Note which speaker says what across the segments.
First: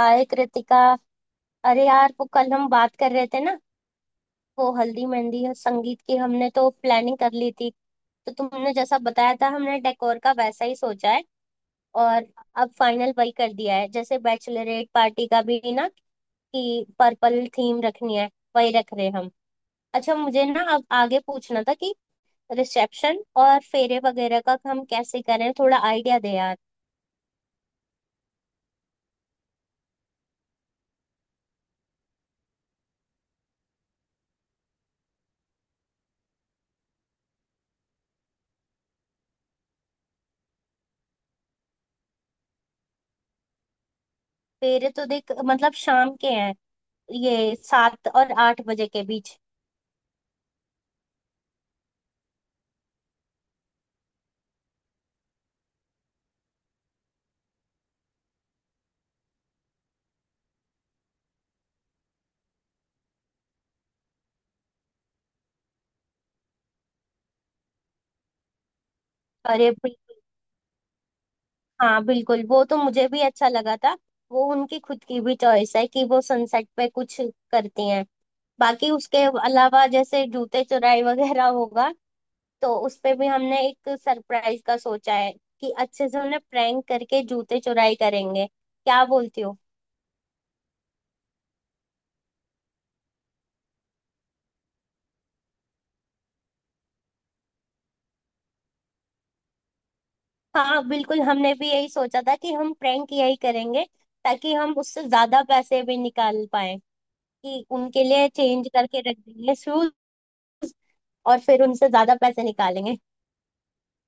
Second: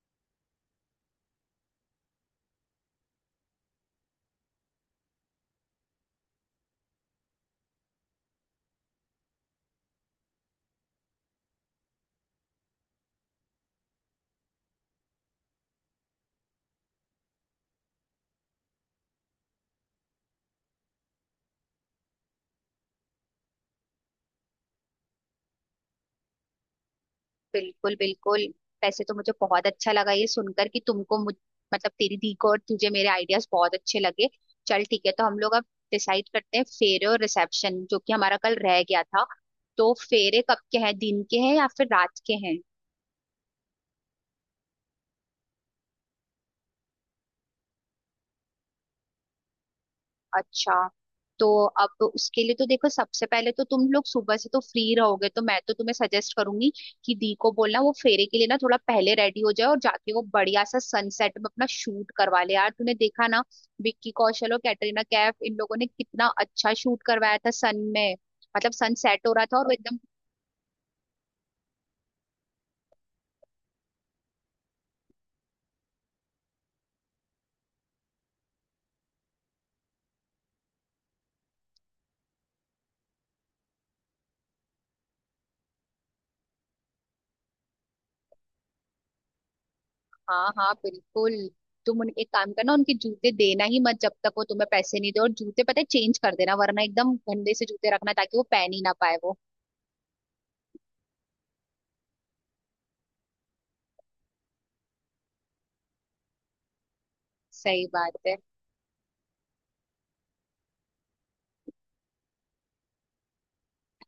Speaker 1: हाय कृतिका। अरे यार, वो कल हम बात कर रहे थे ना। वो हल्दी मेहंदी और संगीत की हमने तो प्लानिंग कर ली थी। तो तुमने जैसा बताया था हमने डेकोर का वैसा ही सोचा है। और अब फाइनल वही कर दिया है जैसे बैचलरेट पार्टी का भी ना, कि पर्पल थीम रखनी है। वही रख रहे हैं हम। अच्छा मुझे ना अब आगे पूछना था कि रिसेप्शन और फेरे वगैरह का हम कैसे करें, थोड़ा आइडिया दे यार।
Speaker 2: बिल्कुल बिल्कुल। वैसे तो मुझे बहुत अच्छा लगा ये सुनकर कि तुमको मुझ मतलब तेरी दी को और तुझे मेरे आइडियाज बहुत अच्छे लगे। चल ठीक है, तो हम लोग अब डिसाइड करते हैं फेरे और रिसेप्शन, जो कि हमारा कल रह गया था। तो फेरे कब के हैं, दिन के हैं या फिर रात के हैं?
Speaker 1: फेरे तो देख मतलब शाम के हैं, ये 7 और 8 बजे के बीच।
Speaker 2: अच्छा, तो अब उसके लिए तो देखो, सबसे पहले तो तुम लोग सुबह से तो फ्री रहोगे, तो मैं तो तुम्हें सजेस्ट करूंगी कि दी को बोलना वो फेरे के लिए ना थोड़ा पहले रेडी हो जाए और जाके वो बढ़िया सा सनसेट में अपना शूट करवा ले। यार, तूने देखा ना विक्की कौशल और कैटरीना कैफ इन लोगों ने कितना अच्छा शूट करवाया था सन में। मतलब सनसेट हो रहा था और
Speaker 1: अरे
Speaker 2: वो एकदम।
Speaker 1: बिल्कुल। हाँ बिल्कुल, वो तो मुझे भी अच्छा लगा था। वो उनकी खुद की भी चॉइस है कि वो सनसेट पे कुछ करती हैं। बाकी उसके अलावा जैसे जूते चुराई वगैरह होगा तो उस पे भी हमने एक सरप्राइज का सोचा है कि अच्छे से उन्हें प्रैंक करके जूते चुराई करेंगे, क्या बोलती हो।
Speaker 2: हाँ हाँ बिल्कुल। तुम उन एक काम करना, उनके जूते देना ही मत जब तक वो तुम्हें पैसे नहीं दे, और जूते पता है चेंज कर देना, वरना एकदम गंदे से जूते रखना ताकि वो पहन ही ना पाए वो।
Speaker 1: हाँ बिल्कुल, हमने भी यही सोचा था कि हम प्रैंक यही करेंगे, ताकि हम उससे ज्यादा पैसे भी निकाल पाए। कि
Speaker 2: सही
Speaker 1: उनके
Speaker 2: बात
Speaker 1: लिए
Speaker 2: है।
Speaker 1: चेंज करके रख देंगे शूज, और फिर उनसे ज्यादा पैसे निकालेंगे।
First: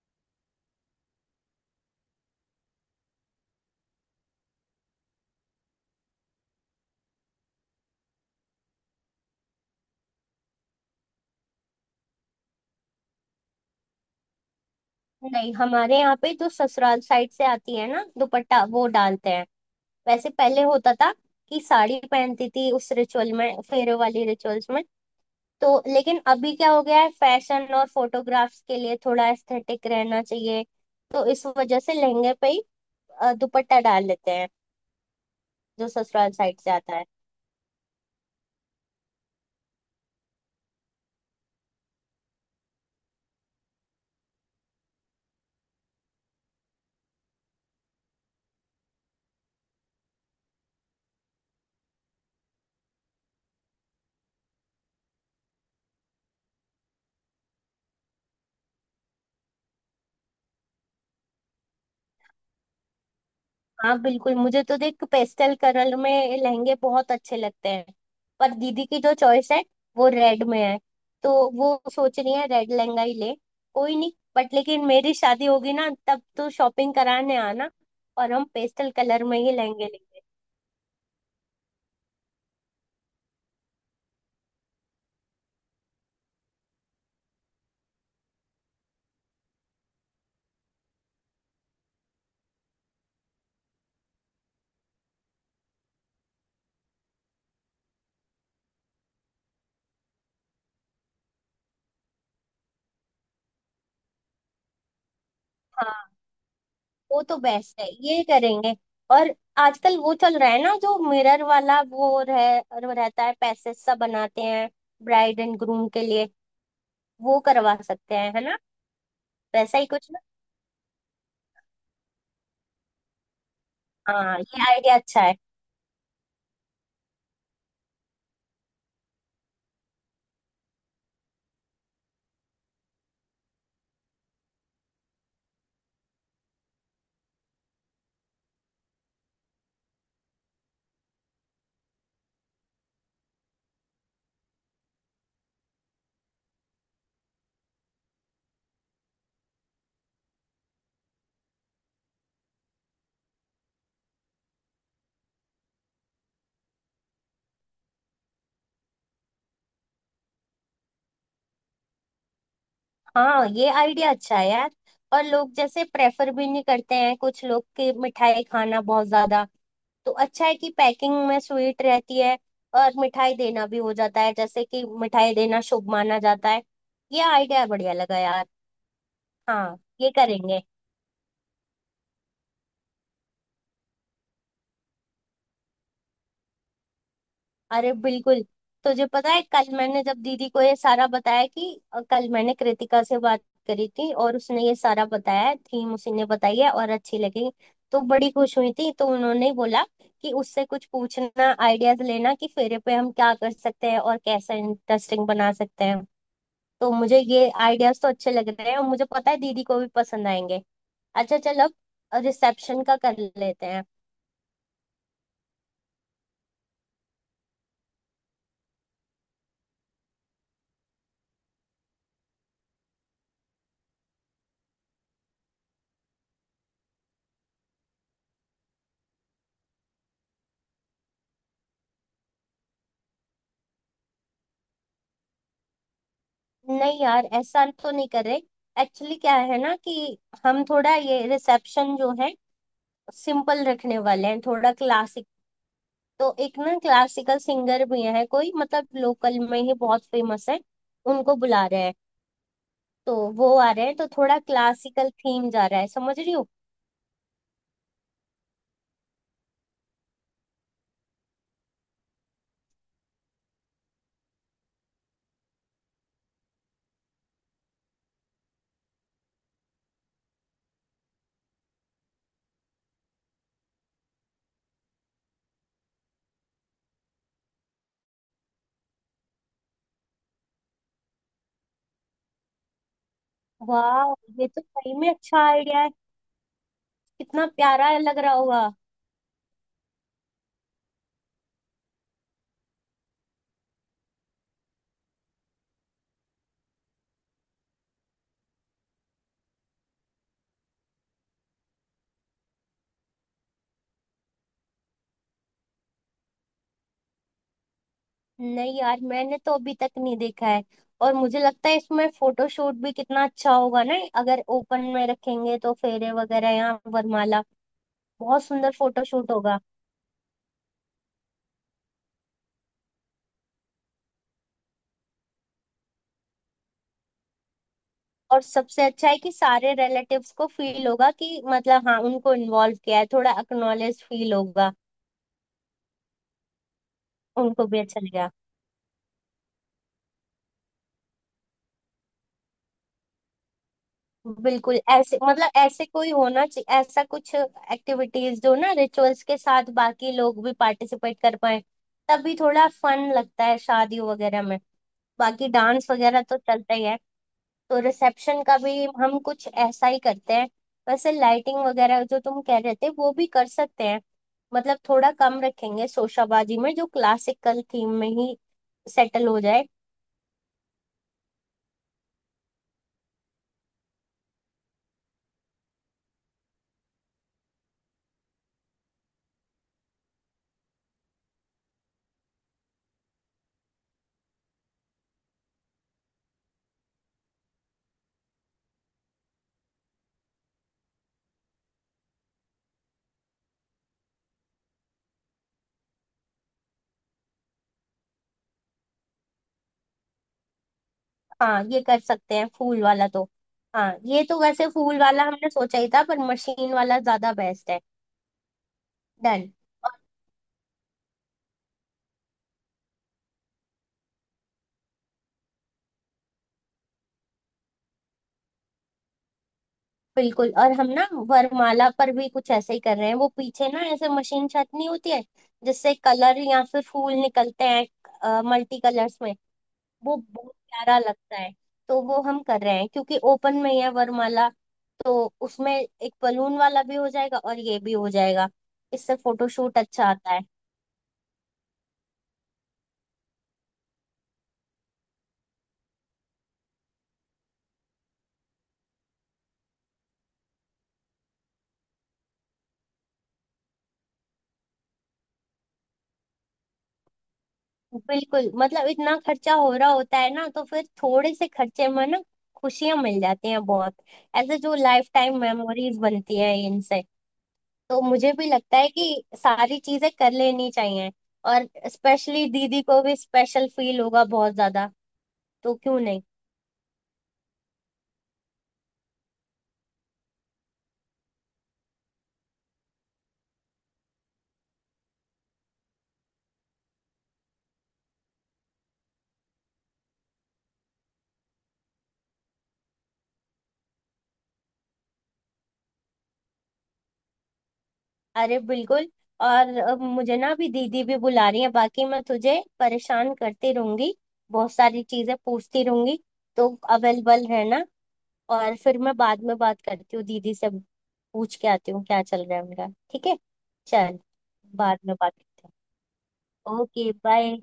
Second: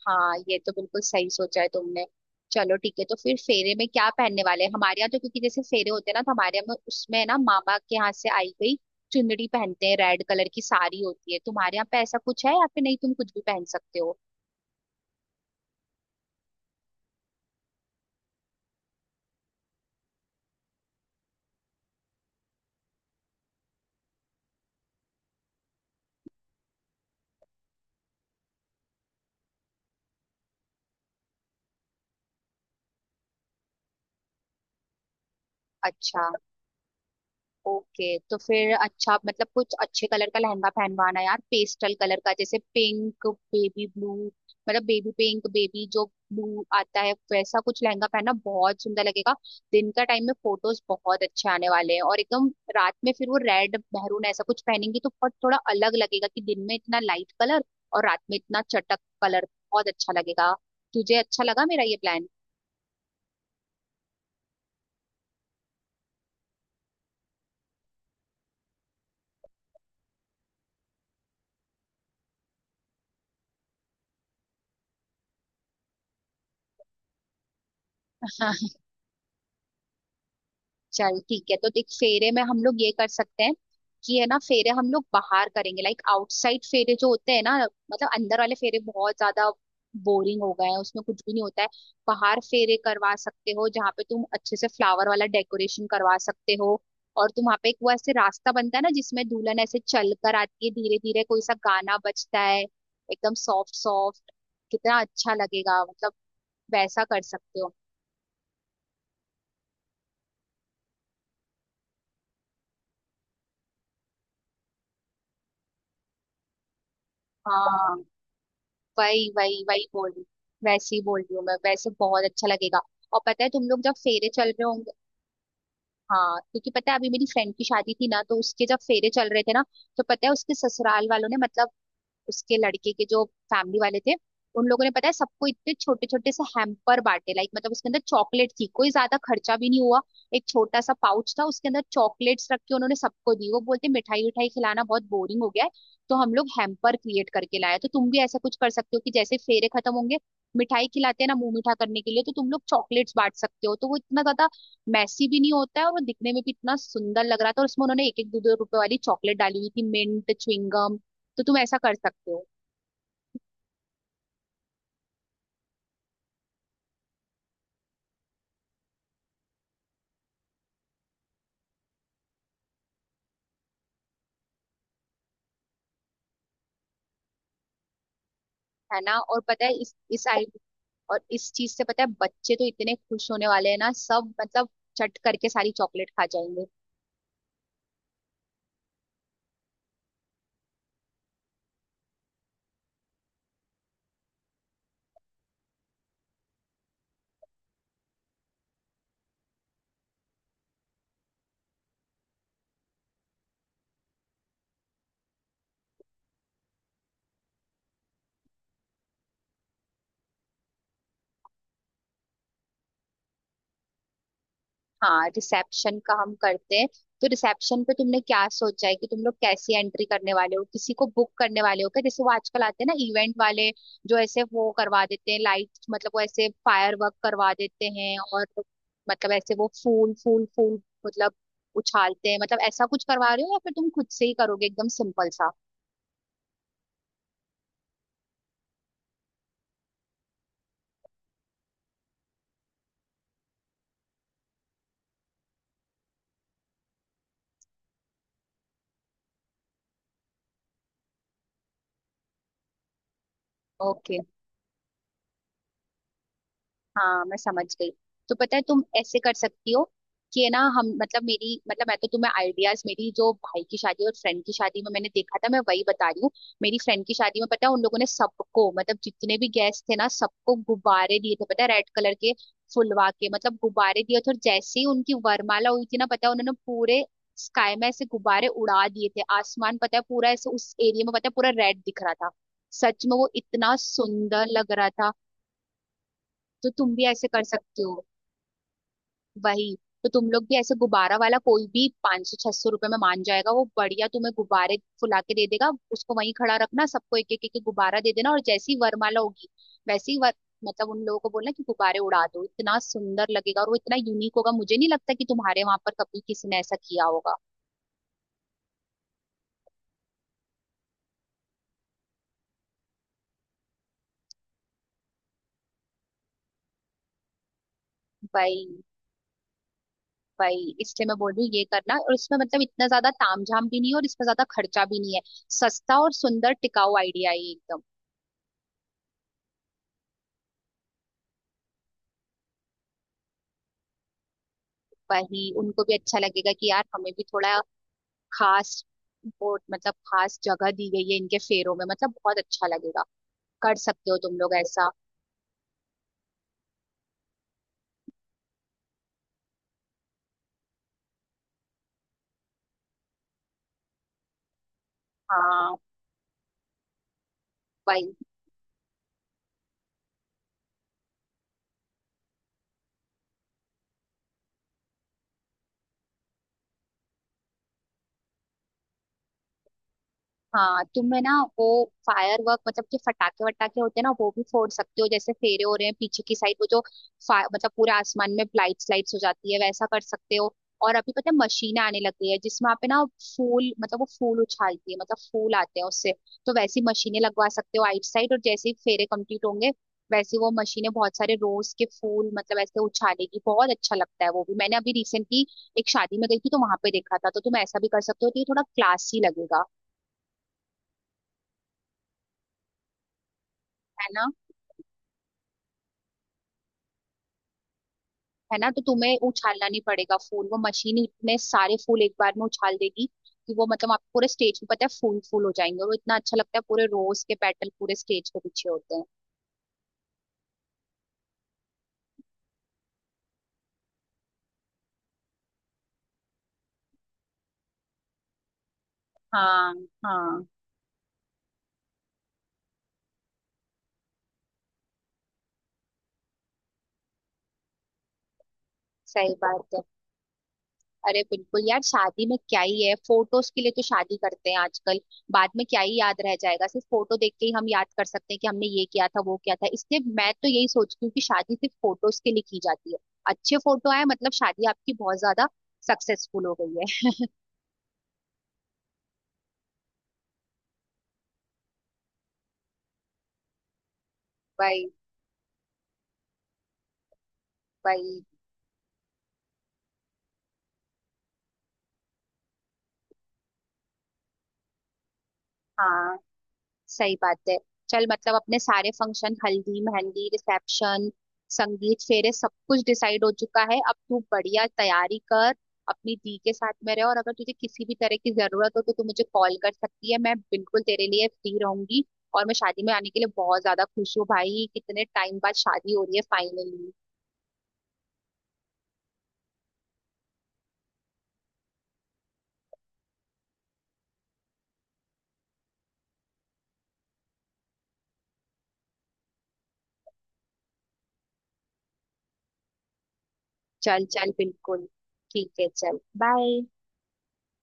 Speaker 2: हाँ, ये तो बिल्कुल सही सोचा है तुमने। चलो ठीक है, तो फिर फेरे में क्या पहनने वाले हैं? हमारे यहाँ तो, क्योंकि जैसे फेरे होते हैं ना, तो हमारे यहाँ में उसमें ना मामा के यहाँ से आई गई चुनरी पहनते हैं, रेड कलर की साड़ी होती है। तुम्हारे यहाँ पे ऐसा कुछ है या फिर नहीं, तुम कुछ भी पहन सकते हो?
Speaker 1: नहीं, हमारे यहाँ पे जो ससुराल साइड से आती है ना दुपट्टा, वो डालते हैं। वैसे पहले होता था कि साड़ी पहनती थी उस रिचुअल में, फेरे वाली रिचुअल्स में। तो लेकिन अभी क्या हो गया है, फैशन और फोटोग्राफ्स के लिए थोड़ा एस्थेटिक रहना चाहिए। तो इस वजह से लहंगे पे ही दुपट्टा डाल लेते हैं, जो
Speaker 2: अच्छा।
Speaker 1: ससुराल साइड से आता है।
Speaker 2: ओके, तो फिर अच्छा, मतलब कुछ अच्छे कलर का लहंगा पहनवाना यार, पेस्टल कलर का, जैसे पिंक, बेबी ब्लू। मतलब बेबी पिंक, बेबी जो ब्लू आता है, वैसा कुछ लहंगा पहनना बहुत सुंदर लगेगा। दिन का टाइम में फोटोज बहुत अच्छे आने वाले हैं और एकदम। रात में फिर वो रेड मेहरून ऐसा कुछ पहनेंगी तो बहुत थोड़ा अलग लगेगा कि दिन में इतना लाइट कलर और रात में इतना चटक कलर, बहुत अच्छा लगेगा। तुझे अच्छा लगा मेरा ये प्लान?
Speaker 1: हाँ बिल्कुल, मुझे तो देख पेस्टल कलर में लहंगे बहुत अच्छे लगते हैं। पर दीदी की जो चॉइस है वो रेड में है। तो वो सोच रही है रेड लहंगा ही ले। कोई नहीं, बट लेकिन मेरी शादी होगी ना, तब तो शॉपिंग कराने आना, और हम पेस्टल कलर में ही लहंगे लेंगे।
Speaker 2: चल ठीक है, तो देख फेरे में हम लोग ये कर सकते हैं कि है ना, फेरे हम लोग बाहर करेंगे, लाइक आउटसाइड फेरे जो होते हैं ना। मतलब अंदर वाले फेरे बहुत ज्यादा बोरिंग हो गए हैं, उसमें कुछ भी नहीं होता है। बाहर फेरे करवा सकते हो जहाँ पे तुम अच्छे से फ्लावर वाला डेकोरेशन करवा सकते हो। और तुम वहाँ पे एक वो ऐसे रास्ता बनता है ना जिसमें दुल्हन ऐसे चल कर आती है धीरे धीरे, कोई सा गाना बजता है एकदम सॉफ्ट सॉफ्ट। कितना अच्छा लगेगा मतलब।
Speaker 1: हाँ
Speaker 2: वैसा कर
Speaker 1: वो तो
Speaker 2: सकते हो।
Speaker 1: बेस्ट है, ये करेंगे। और आजकल वो चल रहा है ना, जो मिरर वाला, वो रहता है, पैसेज सा बनाते हैं ब्राइड एंड ग्रूम के लिए। वो करवा
Speaker 2: हाँ।
Speaker 1: सकते हैं है ना,
Speaker 2: वही वही
Speaker 1: वैसा ही
Speaker 2: वही बोल
Speaker 1: कुछ।
Speaker 2: रही, वैसे ही बोल रही हूँ मैं। वैसे बहुत अच्छा लगेगा। और पता है, तुम लोग जब फेरे
Speaker 1: हाँ
Speaker 2: चल
Speaker 1: ये
Speaker 2: रहे होंगे,
Speaker 1: आइडिया अच्छा है।
Speaker 2: हाँ, क्योंकि पता है अभी मेरी फ्रेंड की शादी थी ना, तो उसके जब फेरे चल रहे थे ना, तो पता है उसके ससुराल वालों ने, मतलब उसके लड़के के जो फैमिली वाले थे, उन लोगों ने पता है सबको इतने छोटे छोटे से हैम्पर बांटे, लाइक मतलब उसके अंदर चॉकलेट थी, कोई ज्यादा खर्चा भी नहीं हुआ। एक छोटा सा पाउच था, उसके अंदर चॉकलेट्स रख के उन्होंने सबको दी। वो बोलते मिठाई विठाई खिलाना बहुत बोरिंग हो गया है, तो हम लोग हैम्पर क्रिएट करके लाए। तो तुम भी ऐसा कुछ कर सकते हो कि जैसे फेरे खत्म होंगे, मिठाई खिलाते हैं ना मुंह मीठा करने के लिए, तो तुम लोग चॉकलेट्स बांट सकते हो। तो वो इतना ज्यादा मैसी भी नहीं होता है और वो दिखने में भी इतना सुंदर लग रहा था, और उसमें उन्होंने एक एक दो दो रुपए वाली चॉकलेट डाली हुई थी, मिंट च्युइंगम। तो तुम ऐसा कर सकते हो।
Speaker 1: हाँ ये आइडिया अच्छा है यार। और लोग जैसे प्रेफर भी नहीं करते हैं, कुछ लोग की मिठाई खाना बहुत ज्यादा। तो अच्छा है कि पैकिंग में स्वीट रहती है, और मिठाई देना भी हो जाता है, जैसे कि मिठाई देना शुभ माना जाता है। ये आइडिया बढ़िया लगा यार।
Speaker 2: है ना, और पता है
Speaker 1: हाँ
Speaker 2: इस
Speaker 1: ये
Speaker 2: इस आइडिया
Speaker 1: करेंगे।
Speaker 2: और इस चीज से पता है बच्चे तो इतने खुश होने वाले हैं ना सब, मतलब चट करके सारी चॉकलेट खा जाएंगे।
Speaker 1: अरे बिल्कुल। तुझे पता है कल मैंने जब दीदी को ये सारा बताया कि कल मैंने कृतिका से बात करी थी और उसने ये सारा बताया है, थीम उसी ने बताई है और अच्छी लगी, तो बड़ी खुश हुई थी। तो उन्होंने ही बोला कि उससे कुछ पूछना, आइडियाज लेना कि फेरे पे हम क्या कर सकते हैं और कैसे इंटरेस्टिंग बना सकते हैं। तो मुझे ये आइडियाज तो अच्छे लग रहे हैं, और मुझे पता है दीदी को भी पसंद आएंगे। अच्छा चल, अब रिसेप्शन का कर लेते हैं।
Speaker 2: हाँ, रिसेप्शन का हम करते हैं। तो रिसेप्शन पे तुमने क्या सोचा है कि तुम लोग कैसी एंट्री करने वाले हो? किसी को बुक करने वाले हो क्या, जैसे वो आजकल आते हैं ना इवेंट वाले, जो ऐसे वो करवा देते हैं लाइट, मतलब वो ऐसे फायर वर्क करवा देते हैं? और मतलब ऐसे वो फूल फूल फूल, मतलब उछालते हैं, मतलब ऐसा कुछ करवा रहे हो या फिर तुम खुद से ही करोगे एकदम सिंपल सा?
Speaker 1: नहीं यार, ऐसा तो नहीं कर रहे। एक्चुअली क्या है ना, कि हम थोड़ा ये रिसेप्शन जो है सिंपल रखने वाले हैं, थोड़ा क्लासिक। तो एक ना क्लासिकल सिंगर भी है कोई, मतलब लोकल में ही बहुत फेमस है, उनको बुला रहे हैं। तो वो आ रहे हैं, तो
Speaker 2: ओके।
Speaker 1: थोड़ा क्लासिकल थीम जा रहा है, समझ रही हो।
Speaker 2: हाँ मैं समझ गई। तो पता है तुम ऐसे कर सकती हो कि है ना, हम मतलब मेरी मतलब, मैं तो तुम्हें आइडियाज मेरी जो भाई की शादी और फ्रेंड की शादी में मैंने देखा था, मैं वही बता रही हूँ। मेरी फ्रेंड की शादी में पता है उन लोगों ने सबको, मतलब जितने भी गेस्ट थे ना, सबको गुब्बारे दिए थे, पता है रेड कलर के, फुलवा के, मतलब गुब्बारे दिए थे। और जैसे ही उनकी वरमाला हुई थी ना, पता है उन्होंने पूरे स्काई में ऐसे गुब्बारे उड़ा दिए थे। आसमान पता है पूरा ऐसे उस एरिया में, पता है पूरा रेड दिख रहा था। सच में वो इतना
Speaker 1: वाह,
Speaker 2: सुंदर
Speaker 1: ये तो
Speaker 2: लग रहा
Speaker 1: सही में
Speaker 2: था।
Speaker 1: अच्छा आइडिया है।
Speaker 2: तो तुम भी ऐसे कर
Speaker 1: कितना
Speaker 2: सकते
Speaker 1: प्यारा
Speaker 2: हो।
Speaker 1: लग रहा होगा।
Speaker 2: वही। तो तुम लोग भी ऐसे गुब्बारा वाला कोई भी 500 छह सौ रुपए में मान जाएगा, वो बढ़िया तुम्हें गुब्बारे फुला के दे देगा, उसको वहीं खड़ा रखना, सबको एक एक एक एक गुब्बारा दे देना, और जैसी वरमाला होगी वैसे ही वर, मतलब उन लोगों को बोलना कि गुब्बारे उड़ा दो। इतना सुंदर लगेगा और वो इतना यूनिक होगा, मुझे नहीं लगता कि तुम्हारे वहां पर कभी किसी ने ऐसा किया होगा।
Speaker 1: नहीं यार, मैंने तो अभी तक नहीं देखा है। और मुझे लगता है इसमें फोटोशूट भी कितना अच्छा होगा ना, अगर ओपन में रखेंगे तो फेरे वगैरह या वरमाला, बहुत
Speaker 2: भाई,
Speaker 1: सुंदर फोटोशूट होगा।
Speaker 2: भाई इसलिए मैं बोल रही हूँ ये करना, और इसमें मतलब इतना ज्यादा तामझाम भी नहीं है, और इसमें ज्यादा खर्चा भी नहीं है। सस्ता और सुंदर टिकाऊ आइडिया है ये एकदम।
Speaker 1: और सबसे अच्छा है कि सारे रिलेटिव्स को फील होगा कि मतलब हाँ, उनको इन्वॉल्व किया है, थोड़ा अक्नॉलेज फील होगा।
Speaker 2: वही, उनको भी अच्छा लगेगा कि यार हमें भी थोड़ा
Speaker 1: उनको भी अच्छा लगेगा।
Speaker 2: खास बोर्ड, मतलब खास जगह दी गई है इनके फेरों में, मतलब बहुत अच्छा लगेगा। कर सकते हो तुम लोग
Speaker 1: बिल्कुल,
Speaker 2: ऐसा।
Speaker 1: ऐसे मतलब ऐसे कोई होना चाहिए ऐसा कुछ एक्टिविटीज जो ना रिचुअल्स के साथ बाकी लोग भी पार्टिसिपेट कर पाए। तभी थोड़ा फन लगता है शादी वगैरह में। बाकी
Speaker 2: हाँ।
Speaker 1: डांस वगैरह तो चलता ही है। तो
Speaker 2: वही।
Speaker 1: रिसेप्शन का भी हम कुछ ऐसा ही करते हैं। वैसे लाइटिंग वगैरह जो तुम कह रहे थे वो भी कर सकते हैं। मतलब थोड़ा कम रखेंगे शोशाबाजी में, जो क्लासिकल थीम में ही सेटल हो जाए।
Speaker 2: हाँ, तुम्हें ना वो फायर वर्क, मतलब जो फटाके वटाके होते हैं ना, वो भी फोड़ सकते हो, जैसे फेरे हो रहे हैं पीछे की साइड वो जो मतलब पूरे आसमान में लाइट्स लाइट्स हो जाती है, वैसा कर सकते हो। और अभी पता है मशीनें आने लग गई है जिसमें आप है ना फूल, मतलब वो फूल उछालती है, मतलब फूल आते हैं उससे। तो वैसी मशीनें लगवा सकते हो आइट साइड, और जैसे ही फेरे कंप्लीट होंगे, वैसे वो मशीनें बहुत सारे रोज के फूल मतलब ऐसे उछालेगी। बहुत अच्छा लगता है वो भी, मैंने अभी रिसेंटली एक शादी में गई थी तो वहां पे देखा था, तो तुम ऐसा भी कर सकते हो। तो ये थोड़ा क्लासी लगेगा।
Speaker 1: हाँ ये कर सकते हैं, फूल वाला तो। हाँ
Speaker 2: है
Speaker 1: ये
Speaker 2: ना।
Speaker 1: तो वैसे फूल वाला हमने सोचा ही था, पर मशीन वाला ज्यादा बेस्ट है।
Speaker 2: है ना, तो तुम्हें
Speaker 1: डन।
Speaker 2: उछालना नहीं पड़ेगा फूल, वो मशीन इतने सारे फूल एक बार में उछाल देगी कि वो मतलब आप पूरे स्टेज पे पता है फूल फूल हो जाएंगे, और वो इतना अच्छा लगता है, पूरे रोज के पेटल पूरे स्टेज के पीछे होते हैं।
Speaker 1: बिल्कुल, और हम ना वरमाला पर भी कुछ ऐसे ही कर रहे हैं। वो पीछे ना ऐसे मशीन छाटनी होती है, जिससे कलर या फिर फूल निकलते हैं, मल्टी कलर्स में।
Speaker 2: हाँ।
Speaker 1: वो
Speaker 2: हाँ।
Speaker 1: बहुत प्यारा लगता है। तो वो हम कर रहे हैं, क्योंकि ओपन में ही है वरमाला। तो उसमें एक बलून वाला भी हो जाएगा और ये भी हो जाएगा, इससे
Speaker 2: सही बात
Speaker 1: फोटोशूट
Speaker 2: है।
Speaker 1: अच्छा आता है।
Speaker 2: अरे बिल्कुल यार, शादी में क्या ही है, फोटोज के लिए तो शादी करते हैं आजकल। बाद में क्या ही याद रह जाएगा, सिर्फ फोटो देख के ही हम याद कर सकते हैं कि हमने ये किया था वो किया था, इसलिए मैं तो यही सोचती हूँ कि शादी सिर्फ फोटोज के लिए की जाती है। अच्छे फोटो आए मतलब शादी आपकी बहुत ज्यादा सक्सेसफुल हो गई।
Speaker 1: बिल्कुल, मतलब इतना खर्चा हो रहा होता है ना, तो फिर थोड़े से खर्चे में ना खुशियां मिल जाती हैं बहुत। ऐसे
Speaker 2: है
Speaker 1: जो लाइफ टाइम मेमोरीज बनती है इनसे। तो
Speaker 2: वही।
Speaker 1: मुझे भी लगता है कि सारी चीजें कर लेनी चाहिए, और स्पेशली दीदी को भी स्पेशल फील होगा बहुत ज्यादा, तो क्यों
Speaker 2: हाँ
Speaker 1: नहीं।
Speaker 2: सही बात है। चल मतलब अपने सारे फंक्शन, हल्दी, मेहंदी, रिसेप्शन, संगीत, फेरे, सब कुछ डिसाइड हो चुका है। अब तू बढ़िया तैयारी कर, अपनी दी के साथ में रह, और अगर तुझे किसी भी तरह की जरूरत हो तो तू मुझे कॉल कर सकती है, मैं बिल्कुल तेरे लिए फ्री रहूंगी। और मैं शादी में आने के लिए बहुत ज्यादा खुश हूँ भाई, कितने टाइम बाद शादी हो रही है फाइनली।
Speaker 1: अरे बिल्कुल। और मुझे ना अभी दीदी भी बुला रही है, बाकी मैं तुझे परेशान करती रहूंगी, बहुत सारी चीजें पूछती रहूंगी। तो अवेलेबल रहना। और फिर मैं बाद में बात करती हूँ दीदी से, पूछ के आती हूँ क्या चल रहा है उनका। ठीक है,
Speaker 2: चल
Speaker 1: चल,
Speaker 2: चल बिल्कुल।
Speaker 1: बाद में बात
Speaker 2: ठीक
Speaker 1: करते
Speaker 2: है चल। बाय।
Speaker 1: हैं। Okay bye.